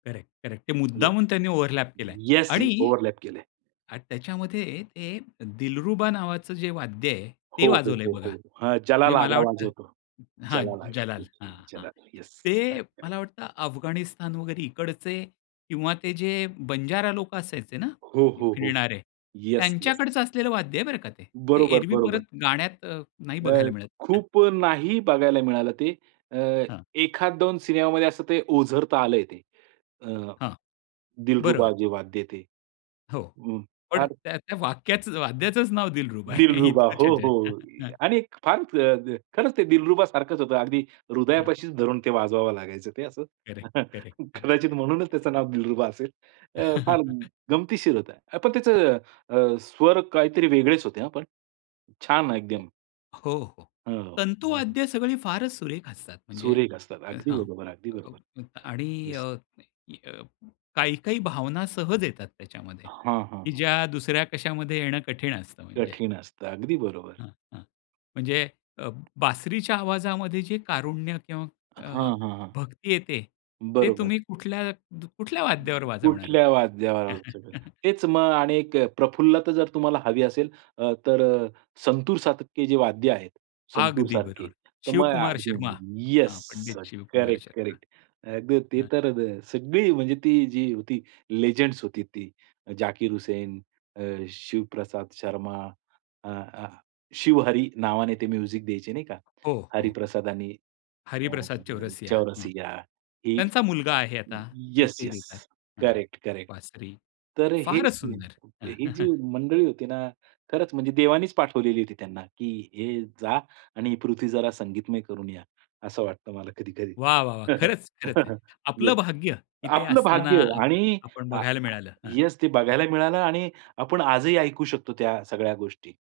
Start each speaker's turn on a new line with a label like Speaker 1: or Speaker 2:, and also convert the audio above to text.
Speaker 1: Correct, correct. ते
Speaker 2: yes.
Speaker 1: मुद्दामून त्यांनी ओव्हरलॅप केल आहे.
Speaker 2: येस.
Speaker 1: आणि
Speaker 2: ओव्हरलॅप केलंय.
Speaker 1: आणि त्याच्यामध्ये ते दिलरुबा नावाचं जे वाद्य आहे, ते
Speaker 2: हो, हो,
Speaker 1: वाजवलंय
Speaker 2: हो,
Speaker 1: बघा.
Speaker 2: हो. हं. जलाल
Speaker 1: म्हणजे मला वाटतं
Speaker 2: वाजवतो.
Speaker 1: हां,
Speaker 2: जलाल
Speaker 1: जलाल.
Speaker 2: येस
Speaker 1: हां, हां.
Speaker 2: जलाल येस.
Speaker 1: ते
Speaker 2: करेक्ट, करेक्ट.
Speaker 1: मला वाटतं अफगाणिस्तान वगैरे इकडचे किंवा ते जे बंजारा लोक असायचे ना
Speaker 2: हो, हो, हो,
Speaker 1: फिरणारे
Speaker 2: येस, येस.
Speaker 1: त्यांच्याकडचं असलेलं वाद्य आहे बरं का ते. ते
Speaker 2: बरोबर,
Speaker 1: एरवी
Speaker 2: बरोबर.
Speaker 1: परत गाण्यात अ, नाही
Speaker 2: अ,
Speaker 1: बघायला मिळत, हं.
Speaker 2: खूप नाही बघायला मिळालं ते. अ,
Speaker 1: हां.
Speaker 2: एखाद दोन सिनेमामध्ये असं ते ओझरता आलंय ते अ,
Speaker 1: हां,
Speaker 2: दिलरुबा
Speaker 1: बरोबर.
Speaker 2: जे वाद्य ते
Speaker 1: हो,
Speaker 2: हं,
Speaker 1: पण
Speaker 2: फार
Speaker 1: त्या त्या वाक्याचं वाद्याचंच नाव दिलरुबा आहे.
Speaker 2: दिलरुबा
Speaker 1: इतकंच
Speaker 2: हो,
Speaker 1: आहे
Speaker 2: हो
Speaker 1: ते.
Speaker 2: आणि फार अ, खरंच ते दिलरुबा सारखंच होतं. अगदी
Speaker 1: हं.
Speaker 2: हृदयापाशी धरून ते वाजवावं लागायचं ते असं.
Speaker 1: करेक्ट, करेक्ट, करेक्ट,
Speaker 2: कदाचित म्हणूनच
Speaker 1: करेक्ट.
Speaker 2: त्याचं नाव दिलरुबा असेल. अ, फार गमतीशीर होतं. अ, पण त्याचं अ, स्वर काहीतरी वेगळेच होते, पण छान एकदम.
Speaker 1: हो, हो
Speaker 2: हो, हो.
Speaker 1: तंतुवाद्य सगळी फारच सुरेख असतात. म्हणजे
Speaker 2: सुरेख असतात. अगदी
Speaker 1: हां
Speaker 2: बरोबर ,अगदी बरोबर
Speaker 1: आणि अ,
Speaker 2: येस.
Speaker 1: काही-काही भावना सहज येतात त्याच्यामध्ये,
Speaker 2: हां, हां,
Speaker 1: की
Speaker 2: हां.
Speaker 1: ज्या दुसऱ्या कशामध्ये येणं कठीण असतं म्हणजे.
Speaker 2: कठीण असतं. अगदी बरोबर.
Speaker 1: हां, हां म्हणजे अ, बासरीच्या आवाजामध्ये जे कारुण्य किंवा अ,
Speaker 2: हां, हां, हां.
Speaker 1: भक्ती येते ते
Speaker 2: बरोबर.
Speaker 1: तुम्ही कुठल्या कुठल्या वाद्यावर वाजवणार.
Speaker 2: कुठल्या वाद्यावर वाजवायचं. तेच मग आणि एक अ, प्रफुल्लता जर तुम्हाला हवी असेल अ, तर संतूरसारखे जे वाद्य आहेत
Speaker 1: अगदी
Speaker 2: संतूरसारखे.
Speaker 1: बरोबर.
Speaker 2: तर
Speaker 1: शिवकुमार
Speaker 2: मग
Speaker 1: शर्मा
Speaker 2: येस.
Speaker 1: हां, पंडित शिवकुमार
Speaker 2: करेक्ट,
Speaker 1: शर्मा.
Speaker 2: करेक्ट. अ, ते
Speaker 1: हं.
Speaker 2: तर सगळी म्हणजे ती जी ती लिजेंड्स होती ती जाकीर हुसेन, अ, शिवप्रसाद शर्मा. अ, अ, शिवहरी नावाने ते म्युझिक द्यायचे नाही का,
Speaker 1: हो, हो.
Speaker 2: हरिप्रसाद आणि अ,
Speaker 1: हरिप्रसाद चौरसिया हं,
Speaker 2: चौरसिया ही
Speaker 1: त्यांचा मुलगा आहे आता. ते
Speaker 2: येस,
Speaker 1: ते
Speaker 2: येस.
Speaker 1: देतात हां,
Speaker 2: करेक्ट, करेक्ट.
Speaker 1: बासरी
Speaker 2: तर हे
Speaker 1: फारच सुंदर.
Speaker 2: ही जी मंडळी होती ना खरंच म्हणजे देवानीच पाठवलेली होती त्यांना की हे जा आणि ही पृथ्वी जरा संगीतमय करून या असं वाटतं मला कधी-कधी.
Speaker 1: वाह! वाह! वाह! खरंच,
Speaker 2: येस,
Speaker 1: खरंच आहे. आपलं भाग्य इथे
Speaker 2: आपलं
Speaker 1: असताना
Speaker 2: भाग्य आहे आणि
Speaker 1: आपण
Speaker 2: अ,
Speaker 1: बघायला मिळालं हां,
Speaker 2: येस ते
Speaker 1: हां.
Speaker 2: बघायला मिळालं आणि आपण आजही ऐकू शकतो त्या सगळ्या गोष्टी.